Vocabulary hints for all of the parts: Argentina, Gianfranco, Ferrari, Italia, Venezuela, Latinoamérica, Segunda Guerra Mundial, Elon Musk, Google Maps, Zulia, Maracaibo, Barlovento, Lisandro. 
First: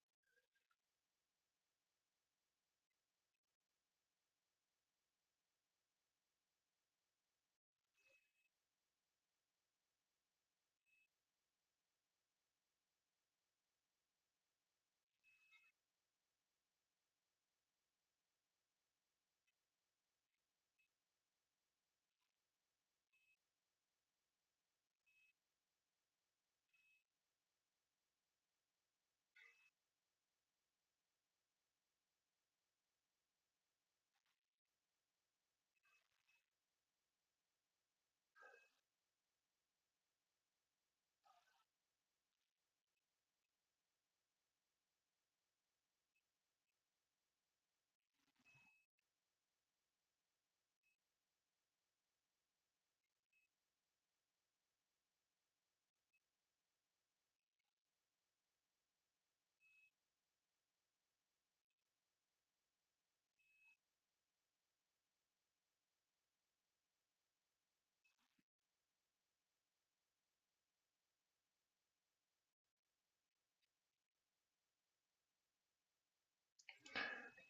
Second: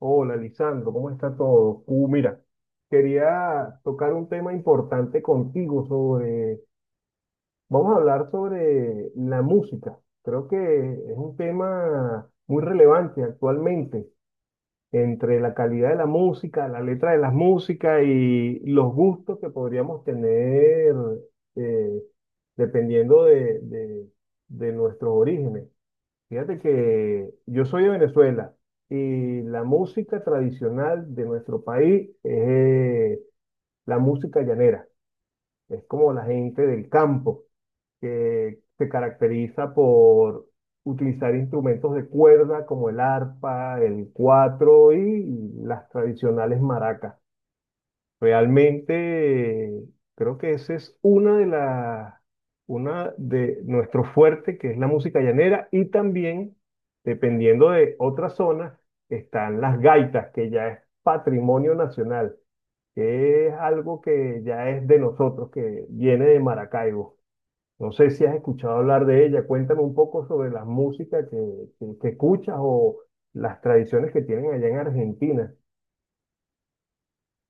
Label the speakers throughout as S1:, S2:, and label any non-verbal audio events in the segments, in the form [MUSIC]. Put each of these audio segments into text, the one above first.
S1: Hola, Lisandro, ¿cómo está todo? Mira, quería tocar un tema importante contigo sobre, vamos a hablar sobre la música. Creo que es un tema muy relevante actualmente entre la calidad de la música, la letra de la música y los gustos que podríamos tener eh, dependiendo de nuestros orígenes. Fíjate que yo soy de Venezuela y la música tradicional de nuestro país es eh, la música llanera. Es como la gente del campo que se caracteriza por utilizar instrumentos de cuerda como el arpa, el cuatro y las tradicionales maracas. Realmente creo que esa es una de nuestro fuerte, que es la música llanera, y también, dependiendo de otras zonas, están las gaitas, que ya es patrimonio nacional, que es algo que ya es de nosotros, que viene de Maracaibo. No sé si has escuchado hablar de ella, cuéntame un poco sobre la música que escuchas o las tradiciones que tienen allá en Argentina.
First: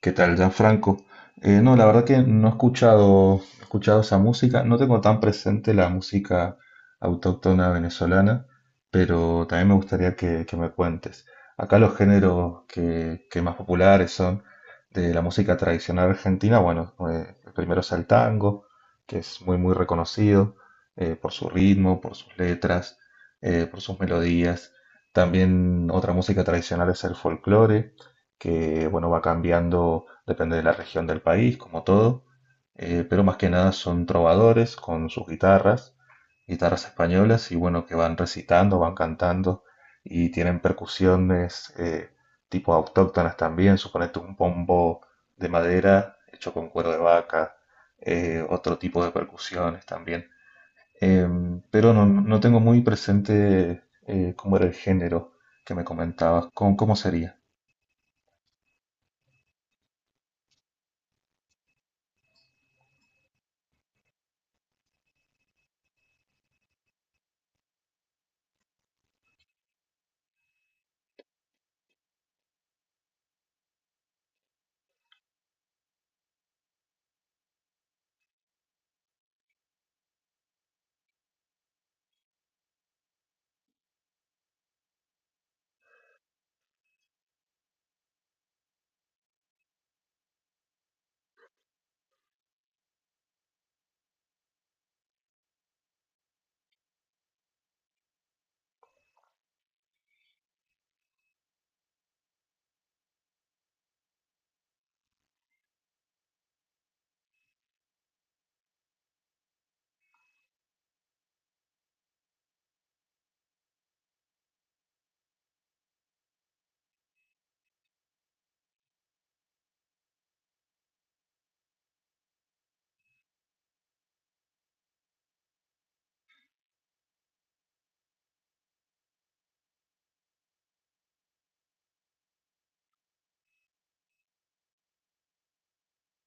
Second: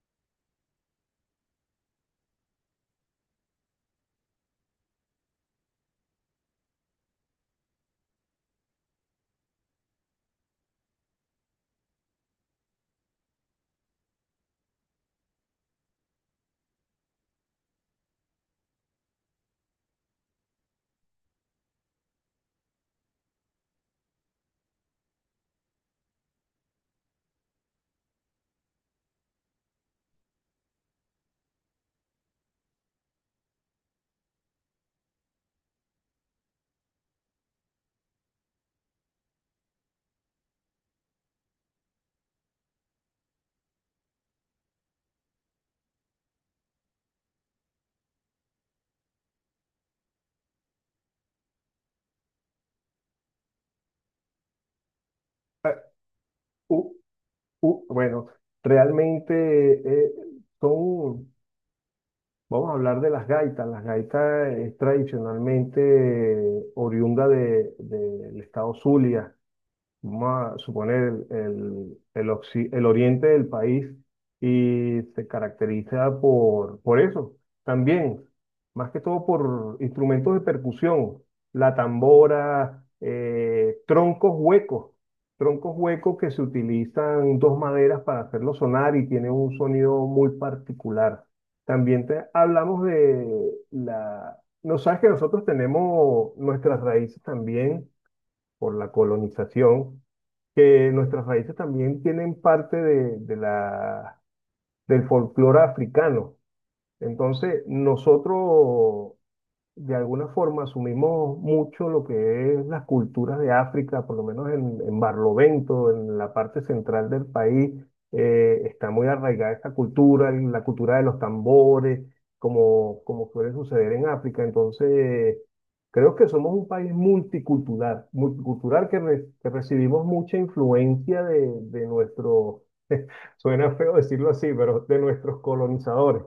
S2: ¿Qué tal, Gianfranco? No, la verdad que no he escuchado, he escuchado esa música. No tengo tan presente la música autóctona venezolana, pero también me gustaría que me cuentes. Acá los géneros que más populares son de la música tradicional argentina. Bueno, el primero es el tango, que es muy, muy reconocido por su ritmo, por sus letras, por sus melodías. También otra música tradicional es el folclore que bueno, va cambiando, depende de la región del país, como todo, pero más que nada son trovadores con sus guitarras, guitarras españolas, y bueno, que van recitando, van cantando, y tienen percusiones tipo autóctonas también, suponete un pombo de madera hecho con cuero de vaca, otro tipo de percusiones también. Pero no, no tengo muy presente cómo era el género
S1: Ah,
S2: que me comentabas, cómo,
S1: u-
S2: cómo sería.
S1: Bueno, realmente eh, son, vamos a hablar de las gaitas. Las gaitas es tradicionalmente oriunda del estado Zulia vamos a suponer, el el oriente del país y se caracteriza por eso. También, más que todo por instrumentos de percusión, la tambora, troncos huecos que se utilizan dos maderas para hacerlo sonar y tiene un sonido muy particular. También hablamos de la. No sabes que nosotros tenemos nuestras raíces también por la colonización, que nuestras raíces también tienen parte del folclore africano. Entonces, nosotros de alguna forma asumimos mucho lo que es las culturas de África, por lo menos en Barlovento, en la parte central del país, está muy arraigada esta cultura, y la cultura de los tambores, como suele suceder en África. Entonces, creo que somos un país multicultural, que recibimos mucha influencia de nuestro, [LAUGHS] suena feo decirlo así, pero de nuestros colonizadores.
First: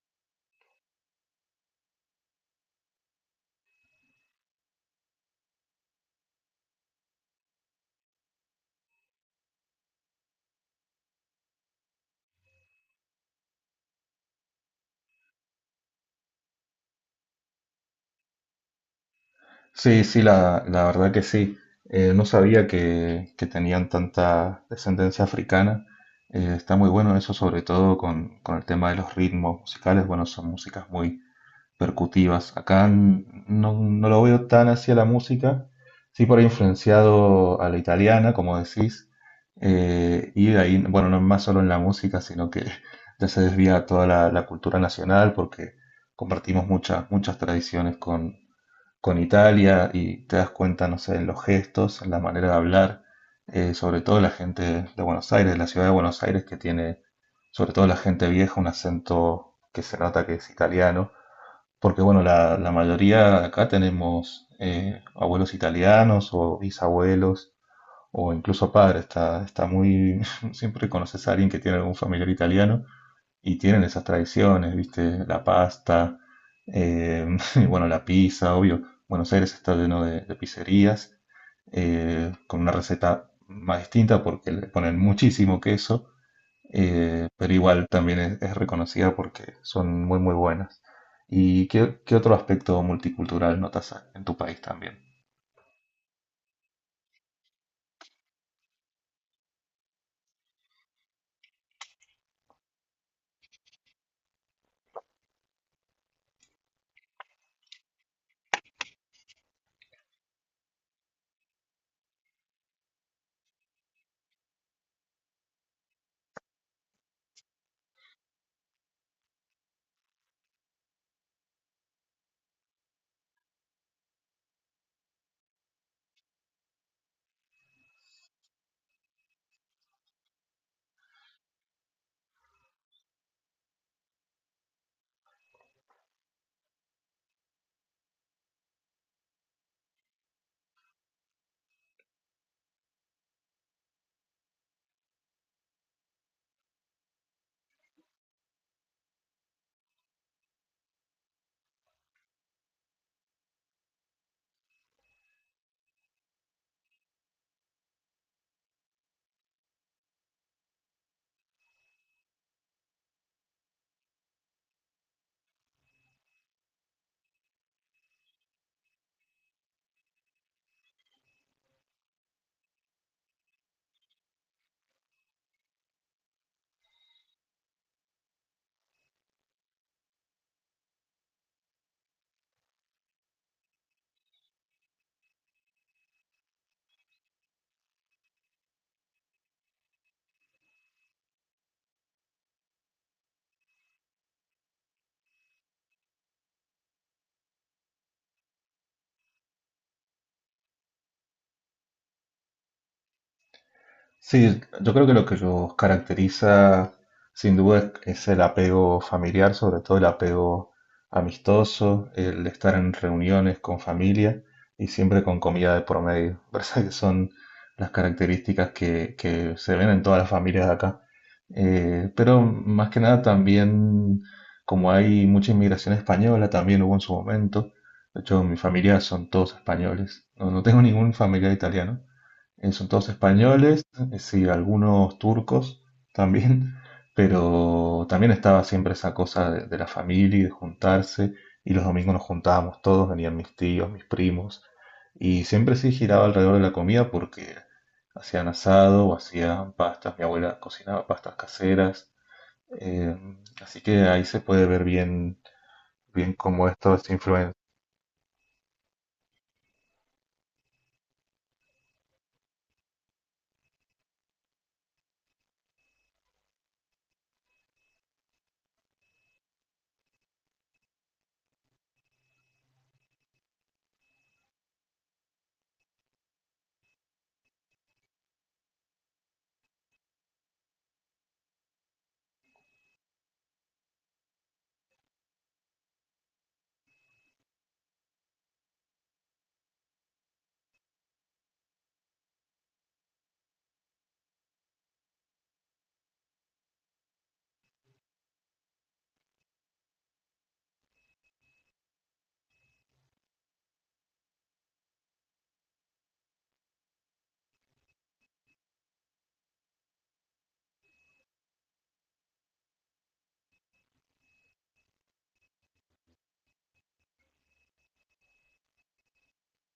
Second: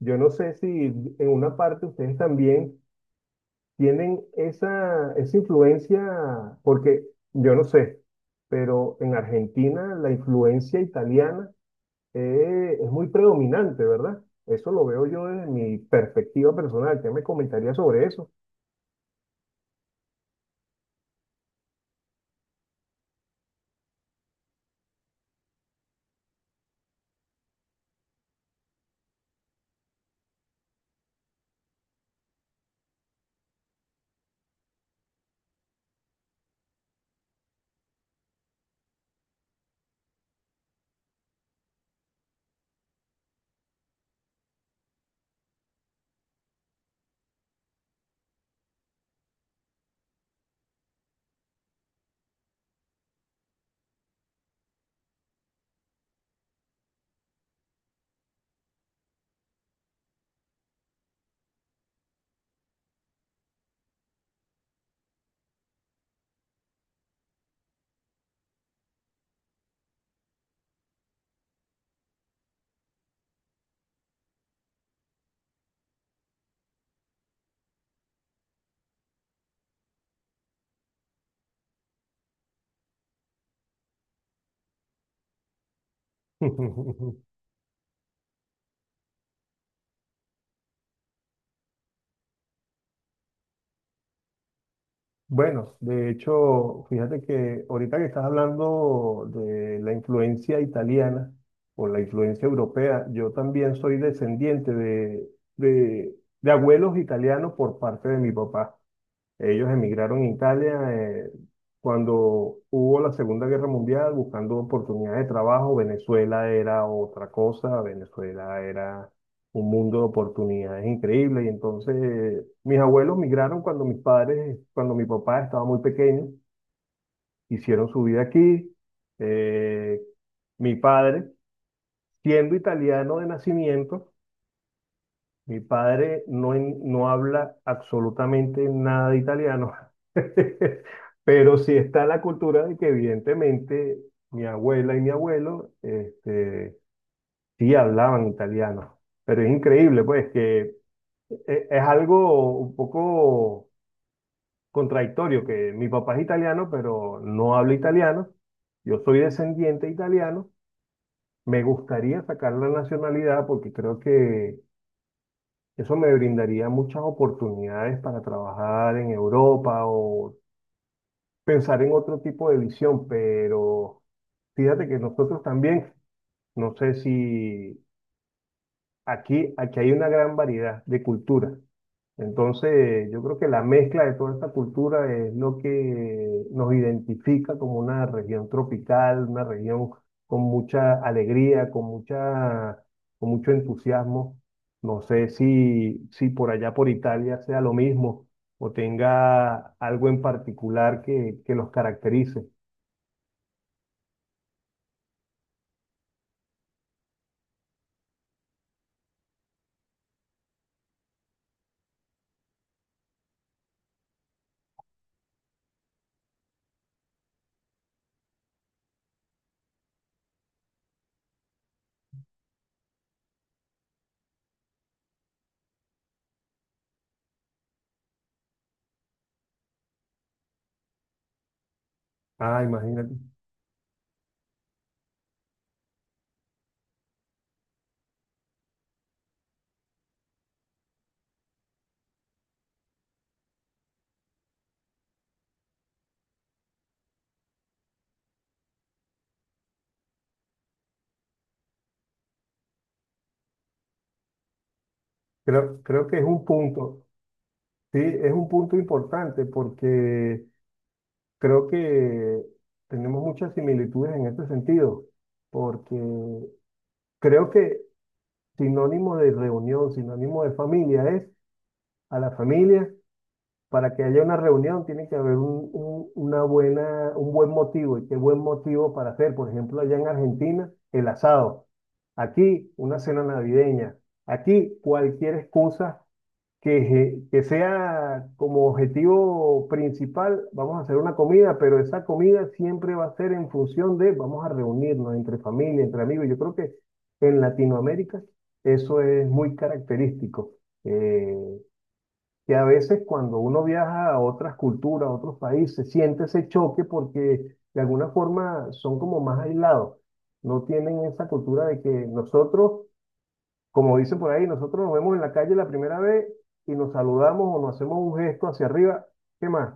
S1: Yo no sé si en una parte ustedes también tienen esa influencia, porque yo no sé, pero en Argentina la influencia italiana es muy predominante, ¿verdad? Eso lo veo yo desde mi perspectiva personal. ¿Qué me comentaría sobre eso?
S2: Sí, sí, la verdad que sí. No sabía que tenían tanta descendencia africana. Está muy bueno eso, sobre todo con el tema de los ritmos musicales. Bueno, son músicas muy percutivas. Acá no, no lo veo tan hacia la música, sí por ahí influenciado a la italiana, como decís. Y de ahí, bueno, no es más solo en la música, sino que [LAUGHS] ya se desvía toda la cultura nacional porque compartimos muchas, muchas tradiciones con Italia y te das cuenta, no sé, en los gestos, en la manera de hablar, sobre todo la gente de Buenos Aires, de la ciudad de Buenos Aires, que tiene, sobre todo la gente vieja, un acento que se nota que es italiano, porque bueno, la mayoría de acá tenemos abuelos italianos o bisabuelos o incluso padres, está muy, [LAUGHS] siempre conoces a alguien que tiene algún familiar italiano y tienen esas tradiciones, ¿viste? La pasta, eh, [LAUGHS] y bueno, la pizza, obvio. Buenos Aires está lleno de pizzerías con una receta más distinta porque le ponen muchísimo queso,
S1: [LAUGHS]
S2: pero igual también es reconocida porque son muy, muy buenas. ¿Y qué, qué otro aspecto multicultural notas en tu país también?
S1: Bueno, de hecho, fíjate que ahorita que estás hablando de la influencia italiana o la influencia europea, yo también soy descendiente de, de abuelos italianos por parte de mi papá. Ellos emigraron a Italia cuando hubo la Segunda Guerra Mundial buscando oportunidades de trabajo. Venezuela era otra cosa, Venezuela era un mundo de oportunidades increíbles. Y entonces mis abuelos migraron cuando mi papá estaba muy pequeño, hicieron su vida aquí. Eh, Mi padre, siendo italiano de nacimiento, mi padre no, no habla absolutamente nada de italiano, [LAUGHS] pero sí está la cultura de que evidentemente mi abuela y mi abuelo este, sí hablaban italiano. Pero es increíble, pues, que es algo un poco contradictorio, que mi papá es italiano, pero no habla italiano. Yo soy descendiente italiano. Me gustaría sacar la nacionalidad porque creo que eso me brindaría muchas oportunidades para trabajar en Europa o pensar en otro tipo de visión, pero fíjate que nosotros también, no sé si aquí hay una gran variedad de culturas. Entonces, yo creo que la mezcla de toda esta cultura es lo que nos identifica como una región tropical, una región con mucha alegría, con mucho entusiasmo. No sé si por allá por Italia sea lo mismo o tenga algo en particular que los caracterice.
S2: Sí, yo creo que lo que los caracteriza sin duda es el apego familiar, sobre todo el apego amistoso, el estar en reuniones con familia y siempre con comida de por medio. [LAUGHS] Parece que son las características que se ven en todas las familias de acá. Pero más que nada también, como hay mucha inmigración española, también hubo en su momento. De hecho, mi familia son todos españoles. No, no tengo ningún familiar italiano.
S1: Ah,
S2: En son todos
S1: imagínate.
S2: españoles, sí, algunos turcos también, [LAUGHS] pero también estaba siempre esa cosa de la familia y de juntarse, y los domingos nos juntábamos todos, venían mis tíos, mis primos, y siempre sí giraba alrededor de la comida porque hacían asado o hacían pastas, mi abuela cocinaba pastas caseras, eh, así que ahí se puede ver bien,
S1: Creo que es
S2: bien
S1: un
S2: cómo esto
S1: punto,
S2: es influencia.
S1: sí, es un punto importante porque creo que tenemos muchas similitudes en este sentido, porque creo que sinónimo de reunión, sinónimo de familia es a la familia, para que haya una reunión tiene que haber una buena, un buen motivo. ¿Y qué buen motivo para hacer? Por ejemplo, allá en Argentina, el asado. Aquí, una cena navideña. Aquí, cualquier excusa que, que sea como objetivo principal, vamos a hacer una comida, pero esa comida siempre va a ser en función de, vamos a reunirnos entre familia, entre amigos. Yo creo que en Latinoamérica eso es muy característico. Eh, que a veces cuando uno viaja a otras culturas, a otros países, siente ese choque porque de alguna forma son como más aislados. No tienen esa cultura de que nosotros, como dicen por ahí, nosotros nos vemos en la calle la primera vez y nos saludamos o nos hacemos un gesto hacia arriba, ¿qué más?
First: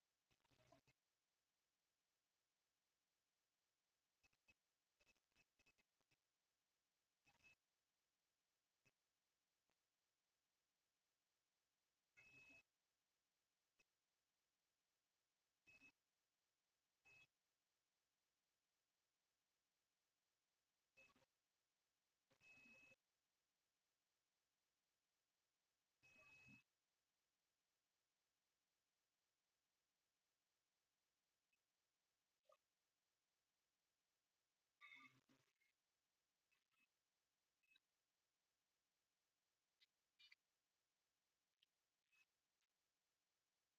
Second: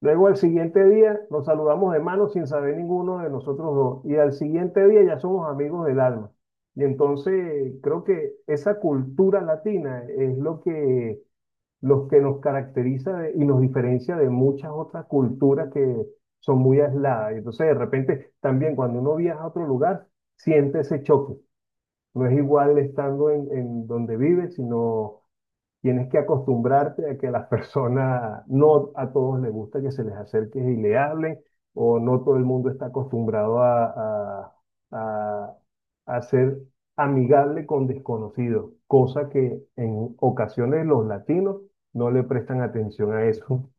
S1: Luego al siguiente día nos saludamos de mano sin saber ninguno de nosotros dos y al siguiente día ya somos amigos del alma. Y entonces creo que esa cultura latina es lo que los que nos caracteriza y nos diferencia de muchas otras culturas que son muy aisladas. Y entonces, de repente, también cuando uno viaja a otro lugar, siente ese choque. No es igual estando en donde vive, sino tienes que acostumbrarte a que a las personas, no a todos les gusta que se les acerque y le hablen, o no todo el mundo está acostumbrado a, a- a ser amigable con desconocidos, cosa que en ocasiones los latinos no le prestan atención a eso.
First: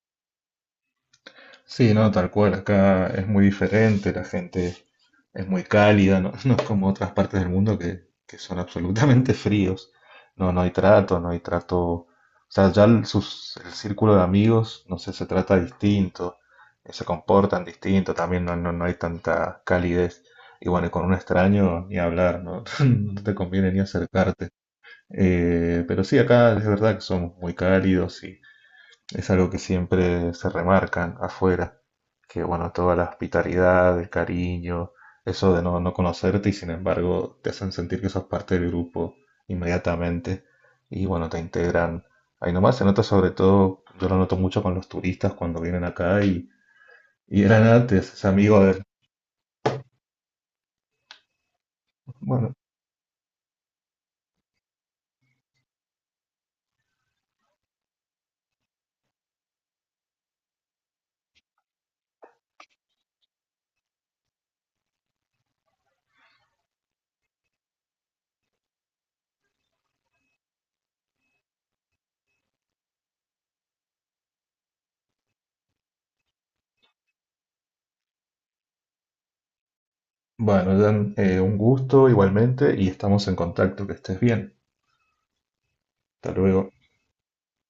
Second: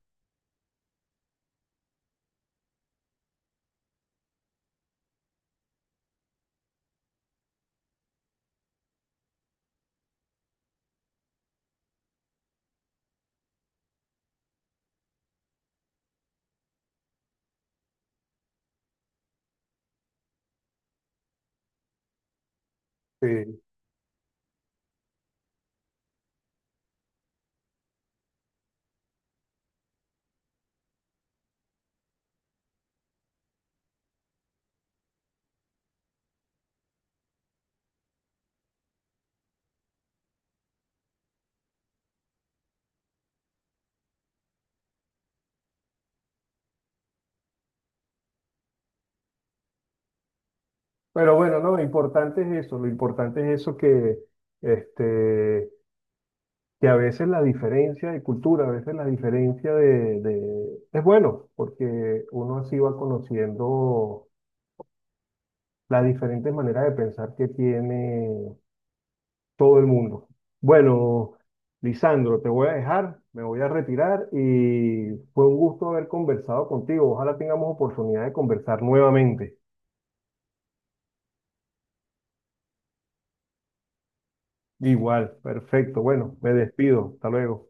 S2: Sí, no, tal cual. Acá es muy diferente, la gente es muy cálida, no, [LAUGHS] no es como otras partes del mundo que son absolutamente fríos. No, no hay trato, no hay trato. O sea, el círculo de amigos, no sé, se trata distinto, se comportan distinto, también no, no, no hay tanta calidez. Y bueno, y con un extraño ni hablar, ¿no? [LAUGHS] No
S1: Sí.
S2: te conviene ni acercarte. Pero sí, acá es verdad que somos muy cálidos es algo que siempre se remarcan afuera, que bueno, toda la hospitalidad, el cariño, eso de no, no conocerte y sin embargo te hacen sentir que sos parte del grupo inmediatamente y bueno, te integran. Ahí nomás se nota sobre todo, yo lo noto mucho con los turistas cuando vienen acá y eran antes, es amigo de...
S1: Pero bueno, no, lo importante
S2: Bueno,
S1: es eso, lo importante es eso que este, que a veces la diferencia de cultura, a veces la diferencia es bueno, porque uno así va conociendo las diferentes maneras de pensar que tiene todo el mundo. Bueno, Lisandro, te voy a dejar, me voy a retirar y fue un gusto haber conversado contigo. Ojalá tengamos oportunidad de conversar nuevamente.
S2: bueno, Dan, un gusto igualmente y estamos en contacto, que estés bien.
S1: Igual, perfecto.
S2: Hasta
S1: Bueno, me
S2: luego.
S1: despido. Hasta luego.